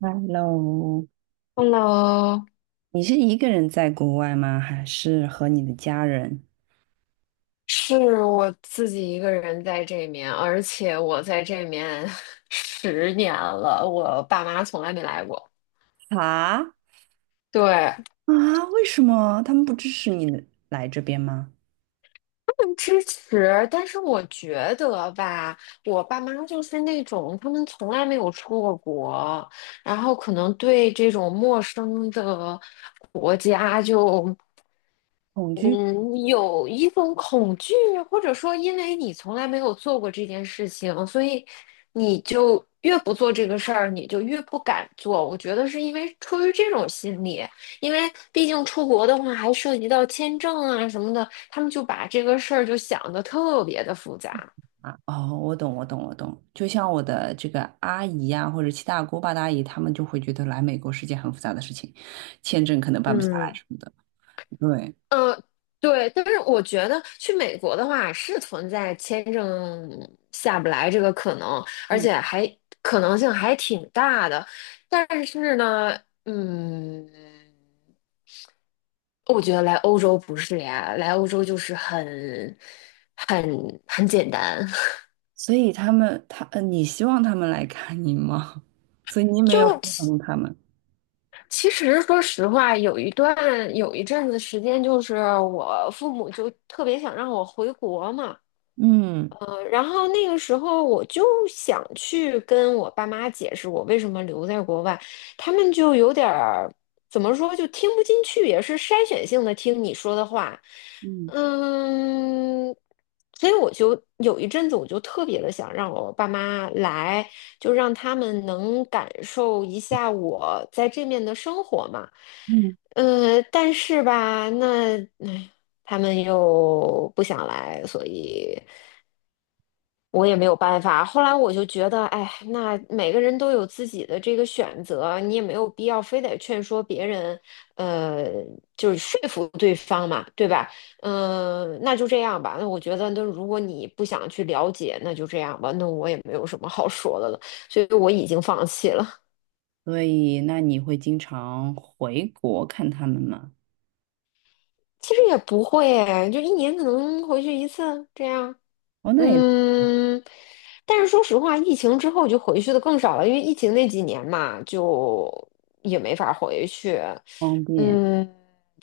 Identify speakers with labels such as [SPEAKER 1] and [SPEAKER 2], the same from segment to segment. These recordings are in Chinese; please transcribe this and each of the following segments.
[SPEAKER 1] Hello，
[SPEAKER 2] Hello，
[SPEAKER 1] 你是一个人在国外吗？还是和你的家人？
[SPEAKER 2] 是我自己一个人在这面，而且我在这面 10年了，我爸妈从来没来过。
[SPEAKER 1] 啊，
[SPEAKER 2] 对，他
[SPEAKER 1] 啊，为什么他们不支持你来这边吗？
[SPEAKER 2] 们支持，但是我觉得吧，我爸妈就是那种他们从来没有出过国，然后可能对这种陌生的国家就。
[SPEAKER 1] 恐惧。
[SPEAKER 2] 嗯，有一种恐惧，或者说因为你从来没有做过这件事情，所以你就越不做这个事儿，你就越不敢做。我觉得是因为出于这种心理，因为毕竟出国的话还涉及到签证啊什么的，他们就把这个事儿就想得特别的复杂。
[SPEAKER 1] 啊！哦，我懂，我懂，我懂。就像我的这个阿姨呀、或者七大姑八大姨，他们就会觉得来美国是件很复杂的事情，签证可能办不下来
[SPEAKER 2] 嗯。
[SPEAKER 1] 什么的。对，
[SPEAKER 2] 嗯，对，但是我觉得去美国的话是存在签证下不来这个可能，而
[SPEAKER 1] 嗯，
[SPEAKER 2] 且还可能性还挺大的。但是呢，嗯，我觉得来欧洲不是呀，来欧洲就是很、很、很简单。
[SPEAKER 1] 所以他们，他，你希望他们来看你吗？所以你没有
[SPEAKER 2] 就
[SPEAKER 1] 说
[SPEAKER 2] 其
[SPEAKER 1] 服他们。
[SPEAKER 2] 其实说实话，有一阵子时间，就是我父母就特别想让我回国嘛。
[SPEAKER 1] 嗯
[SPEAKER 2] 然后那个时候我就想去跟我爸妈解释我为什么留在国外，他们就有点儿怎么说，就听不进去，也是筛选性的听你说的话，
[SPEAKER 1] 嗯。
[SPEAKER 2] 嗯，所以我就有一阵子我就特别的想让我爸妈来，就让他们能感受一下我在这面的生活嘛，
[SPEAKER 1] 嗯。
[SPEAKER 2] 但是吧，那，哎，他们又不想来，所以。我也没有办法。后来我就觉得，哎，那每个人都有自己的这个选择，你也没有必要非得劝说别人，呃，就是说服对方嘛，对吧？嗯、那就这样吧。那我觉得，那如果你不想去了解，那就这样吧。那我也没有什么好说的了，所以我已经放弃了。
[SPEAKER 1] 所以那你会经常回国看他们吗？
[SPEAKER 2] 其实也不会诶，就一年可能回去一次这样。
[SPEAKER 1] 哦，那也
[SPEAKER 2] 嗯，但是说实话，疫情之后就回去的更少了，因为疫情那几年嘛，就也没法回去。
[SPEAKER 1] 方便。
[SPEAKER 2] 嗯，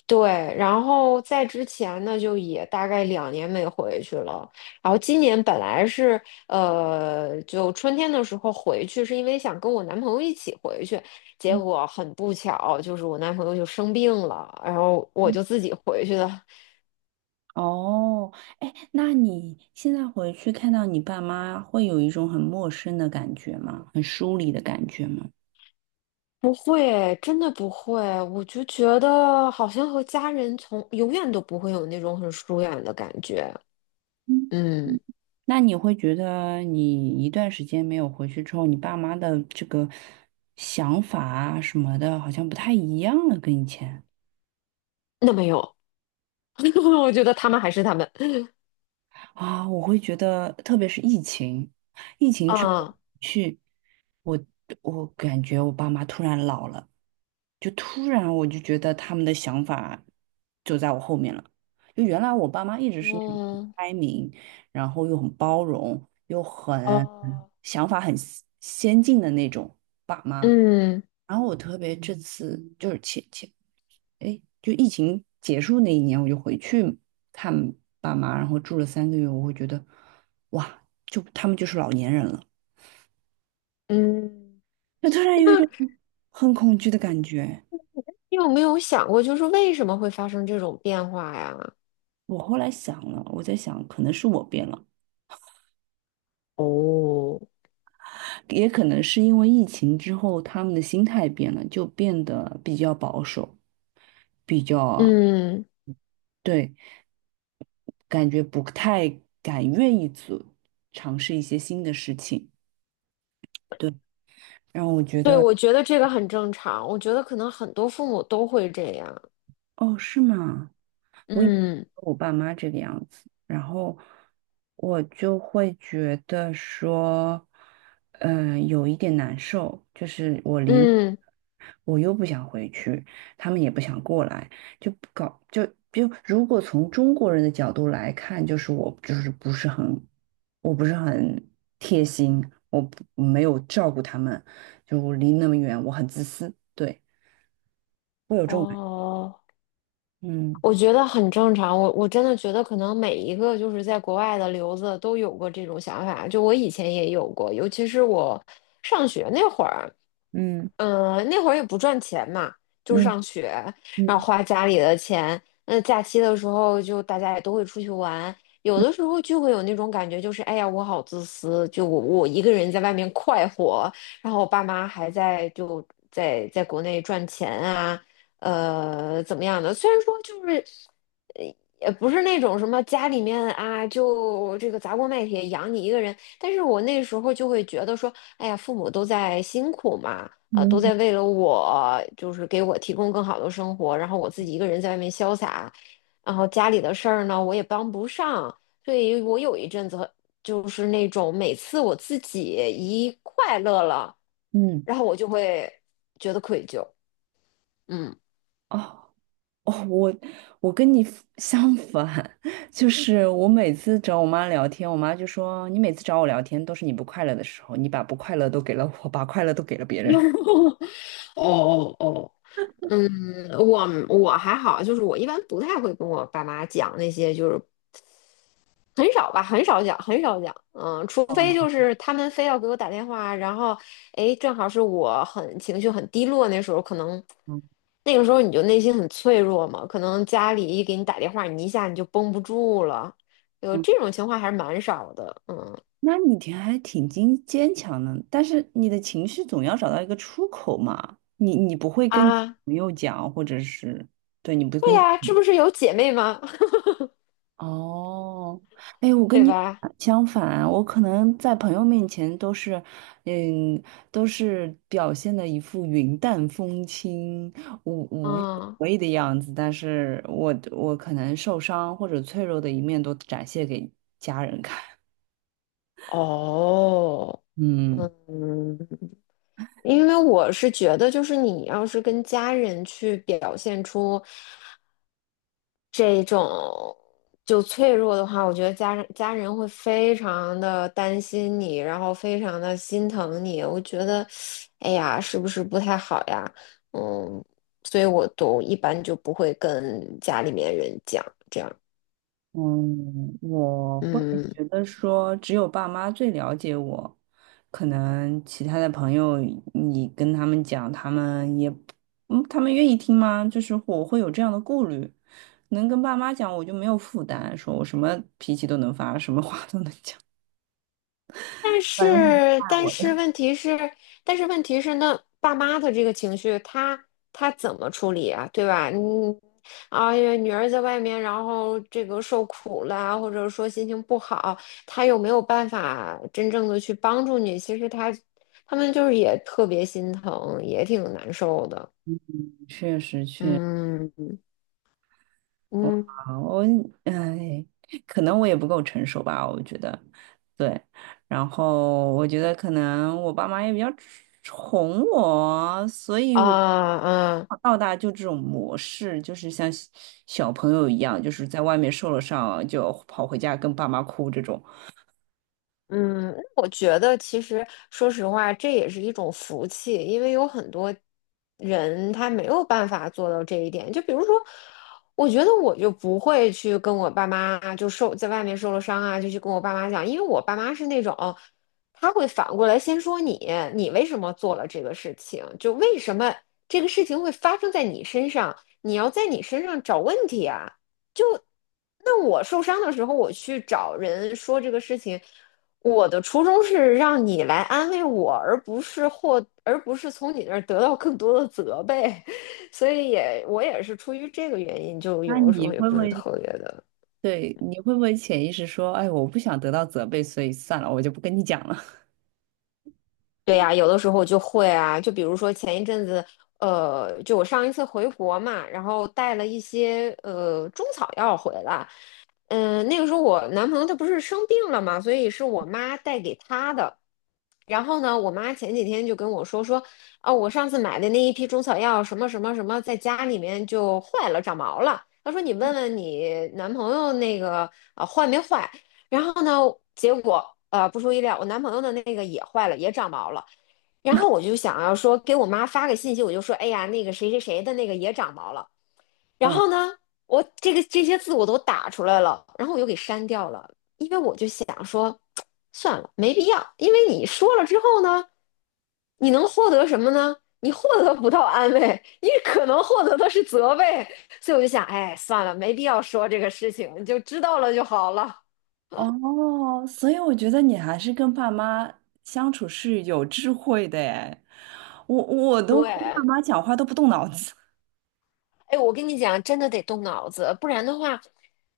[SPEAKER 2] 对。然后在之前呢，就也大概2年没回去了。然后今年本来是就春天的时候回去，是因为想跟我男朋友一起回去，结
[SPEAKER 1] 嗯。
[SPEAKER 2] 果很不巧，就是我男朋友就生病了，然后我
[SPEAKER 1] 嗯。
[SPEAKER 2] 就自己回去了。
[SPEAKER 1] 哦，哎，那你现在回去看到你爸妈，会有一种很陌生的感觉吗？很疏离的感觉吗？
[SPEAKER 2] 不会，真的不会，我就觉得好像和家人从永远都不会有那种很疏远的感觉。
[SPEAKER 1] 嗯，
[SPEAKER 2] 嗯，
[SPEAKER 1] 那你会觉得你一段时间没有回去之后，你爸妈的这个想法啊什么的，好像不太一样了，跟以前。
[SPEAKER 2] 那没有，我觉得他们还是他们。
[SPEAKER 1] 啊，我会觉得，特别是疫情，疫情之后
[SPEAKER 2] 啊，
[SPEAKER 1] 去，我我感觉我爸妈突然老了，就突然我就觉得他们的想法就在我后面了。就原来我爸妈一直是那种很
[SPEAKER 2] 嗯，
[SPEAKER 1] 开明，然后又很包容，又很
[SPEAKER 2] 哦，
[SPEAKER 1] 想法很先进的那种爸妈，
[SPEAKER 2] 嗯
[SPEAKER 1] 然后我特别这次就是前，哎，就疫情结束那一年，我就回去看爸妈，然后住了三个月，我会觉得，哇，就他们就是老年人了，
[SPEAKER 2] 嗯，
[SPEAKER 1] 就突然有一
[SPEAKER 2] 那
[SPEAKER 1] 种很恐惧的感觉。
[SPEAKER 2] 你有没有想过，就是为什么会发生这种变化呀？
[SPEAKER 1] 我后来想了，我在想，可能是我变了，
[SPEAKER 2] 哦，
[SPEAKER 1] 也可能是因为疫情之后他们的心态变了，就变得比较保守，比较，
[SPEAKER 2] 嗯。
[SPEAKER 1] 对，感觉不太敢愿意做尝试一些新的事情。对。然后我觉
[SPEAKER 2] 对，
[SPEAKER 1] 得，
[SPEAKER 2] 我觉得这个很正常，我觉得可能很多父母都会这样。
[SPEAKER 1] 哦，是吗？我以为
[SPEAKER 2] 嗯
[SPEAKER 1] 我爸妈这个样子，然后我就会觉得说，嗯、有一点难受，就是我离，
[SPEAKER 2] 嗯，
[SPEAKER 1] 我又不想回去，他们也不想过来，就不搞就就如果从中国人的角度来看，就是我就是不是很，我不是很贴心，我不没有照顾他们，就我离那么远，我很自私，对，会有这种感觉，
[SPEAKER 2] 哦，
[SPEAKER 1] 嗯。
[SPEAKER 2] 我觉得很正常。我真的觉得可能每一个就是在国外的留子都有过这种想法，就我以前也有过，尤其是我上学那会儿，
[SPEAKER 1] 嗯。
[SPEAKER 2] 嗯，那会儿也不赚钱嘛，就是
[SPEAKER 1] 嗯。
[SPEAKER 2] 上学，然后
[SPEAKER 1] 嗯。
[SPEAKER 2] 花家里的钱。那假期的时候，就大家也都会出去玩，有
[SPEAKER 1] 嗯。
[SPEAKER 2] 的时候就会有那种感觉，就是哎呀，我好自私，就我一个人在外面快活，然后我爸妈还在就在国内赚钱啊，怎么样的？虽然说就是，呃，也不是那种什么家里面啊，就这个砸锅卖铁养你一个人，但是我那时候就会觉得说，哎呀，父母都在辛苦嘛。都
[SPEAKER 1] 嗯。
[SPEAKER 2] 在为了我，就是给我提供更好的生活，然后我自己一个人在外面潇洒，然后家里的事儿呢，我也帮不上，所以我有一阵子很就是那种每次我自己一快乐了，
[SPEAKER 1] 嗯。
[SPEAKER 2] 然后我就会觉得愧疚，嗯。
[SPEAKER 1] 哦。哦，我跟你 相反，就是我每次找我妈聊天，我妈就说你每次找我聊天都是你不快乐的时候，你把不快乐都给了我，把快乐都给了别 人。
[SPEAKER 2] 哦哦哦，嗯，我还好，就是我一般不太会跟我爸妈讲那些就是很少吧，很少讲，很少讲，嗯，除非就是他们非要给我打电话，然后，哎，正好是我很情绪很低落，那时候可能，
[SPEAKER 1] 嗯。
[SPEAKER 2] 那个时候你就内心很脆弱嘛，可能家里一给你打电话，你一下你就绷不住了，有
[SPEAKER 1] 嗯。
[SPEAKER 2] 这种情况还是蛮少的。嗯，
[SPEAKER 1] 那你挺还挺坚强的，但是你的情绪总要找到一个出口嘛。你不会跟你
[SPEAKER 2] 啊，
[SPEAKER 1] 朋友讲，或者是对你不
[SPEAKER 2] 会
[SPEAKER 1] 跟，
[SPEAKER 2] 呀，这不是有姐妹吗？
[SPEAKER 1] 哦，哎，我跟
[SPEAKER 2] 对
[SPEAKER 1] 你
[SPEAKER 2] 吧？
[SPEAKER 1] 相反，我可能在朋友面前都是，嗯，都是表现的一副云淡风轻、无无所
[SPEAKER 2] 嗯，
[SPEAKER 1] 谓的样子，但是我可能受伤或者脆弱的一面都展现给家人看。
[SPEAKER 2] 哦，
[SPEAKER 1] 嗯。
[SPEAKER 2] 嗯，因为我是觉得，就是你要是跟家人去表现出这种就脆弱的话，我觉得家人会非常的担心你，然后非常的心疼你。我觉得，哎呀，是不是不太好呀？嗯，所以我都一般就不会跟家里面人讲这样。
[SPEAKER 1] 嗯，我会
[SPEAKER 2] 嗯。
[SPEAKER 1] 觉得说，只有爸妈最了解我，可能其他的朋友，你跟他们讲，他们也嗯，他们愿意听吗？就是我会有这样的顾虑，能跟爸妈讲，我就没有负担，说我什么脾气都能发，什么话都能讲。
[SPEAKER 2] 但
[SPEAKER 1] 反正
[SPEAKER 2] 是，但是问题是，但是问题是，那爸妈的这个情绪，他怎么处理啊？对吧？嗯，啊，因为女儿在外面，然后这个受苦了，或者说心情不好，他又没有办法真正的去帮助你。其实他们就是也特别心疼，也挺难受的。
[SPEAKER 1] 确实确。
[SPEAKER 2] 嗯，嗯，
[SPEAKER 1] 好，我，哎，可能我也不够成熟吧，我觉得，对。然后我觉得可能我爸妈也比较宠我，所以
[SPEAKER 2] 啊，
[SPEAKER 1] 我从
[SPEAKER 2] 啊，
[SPEAKER 1] 小到大就这种模式，就是像小朋友一样，就是在外面受了伤就跑回家跟爸妈哭这种。
[SPEAKER 2] 嗯，我觉得其实说实话，这也是一种福气，因为有很多人他没有办法做到这一点。就比如说，我觉得我就不会去跟我爸妈就受在外面受了伤啊，就去跟我爸妈讲，因为我爸妈是那种，他会反过来先说你，你为什么做了这个事情？就为什么这个事情会发生在你身上？你要在你身上找问题啊。那我受伤的时候，我去找人说这个事情，我的初衷是让你来安慰我，而不是从你那儿得到更多的责备，所以我也是出于这个原因，就
[SPEAKER 1] 那
[SPEAKER 2] 有的时
[SPEAKER 1] 你
[SPEAKER 2] 候也
[SPEAKER 1] 会
[SPEAKER 2] 不
[SPEAKER 1] 不
[SPEAKER 2] 是
[SPEAKER 1] 会，
[SPEAKER 2] 特别的。
[SPEAKER 1] 对，你会不会潜意识说，哎，我不想得到责备，所以算了，我就不跟你讲了。
[SPEAKER 2] 对呀，有的时候就会啊，就比如说前一阵子，就我上一次回国嘛，然后带了一些中草药回来，嗯、那个时候我男朋友他不是生病了嘛，所以是我妈带给他的。然后呢，我妈前几天就跟我说，哦，我上次买的那一批中草药什么什么什么，在家里面就坏了，长毛了。她说你问问你男朋友那个啊、坏没坏？然后呢，结果不出意料，我男朋友的那个也坏了，也长毛了。然后我就想要说给我妈发个信息，我就说，哎呀，那个谁谁谁的那个也长毛了。然
[SPEAKER 1] 嗯。
[SPEAKER 2] 后呢，我这个这些字我都打出来了，然后我又给删掉了，因为我就想说，算了，没必要，因为你说了之后呢，你能获得什么呢？你获得不到安慰，你可能获得的是责备，所以我就想，哎，算了，没必要说这个事情，你就知道了就好了。
[SPEAKER 1] 哦，所以我觉得你还是跟爸妈相处是有智慧的哎，我都跟爸
[SPEAKER 2] 对，
[SPEAKER 1] 妈讲话都不动脑子，
[SPEAKER 2] 哎，我跟你讲，真的得动脑子，不然的话，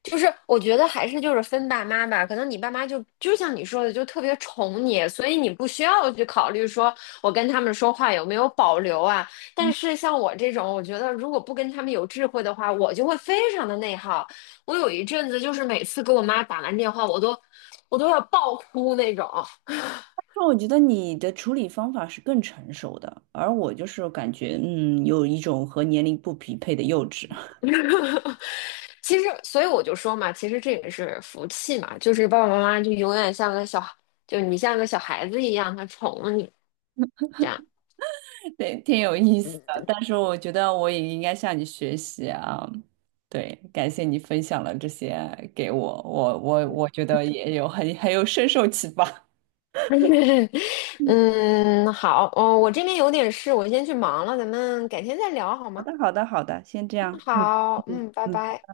[SPEAKER 2] 就是我觉得还是就是分爸妈吧，可能你爸妈就像你说的，就特别宠你，所以你不需要去考虑说我跟他们说话有没有保留啊。但是像我这种，我觉得如果不跟他们有智慧的话，我就会非常的内耗。我有一阵子就是每次给我妈打完电话，我都要爆哭那种。
[SPEAKER 1] 就我觉得你的处理方法是更成熟的，而我就是感觉嗯有一种和年龄不匹配的幼稚，
[SPEAKER 2] 其实，所以我就说嘛，其实这也是福气嘛，就是爸爸妈妈就永远像个小，就你像个小孩子一样，他宠了你，这样。
[SPEAKER 1] 对，挺有意思
[SPEAKER 2] 嗯
[SPEAKER 1] 的。但是我觉得我也应该向你学习啊，对，感谢你分享了这些给我，我觉得也有很有深受启发。
[SPEAKER 2] 嗯，好，哦，我这边有点事，我先去忙了，咱们改天再聊好
[SPEAKER 1] 好
[SPEAKER 2] 吗？
[SPEAKER 1] 的，好的，好的，先这
[SPEAKER 2] 嗯，
[SPEAKER 1] 样，嗯。
[SPEAKER 2] 好，
[SPEAKER 1] 嗯。
[SPEAKER 2] 嗯，拜
[SPEAKER 1] 嗯。
[SPEAKER 2] 拜。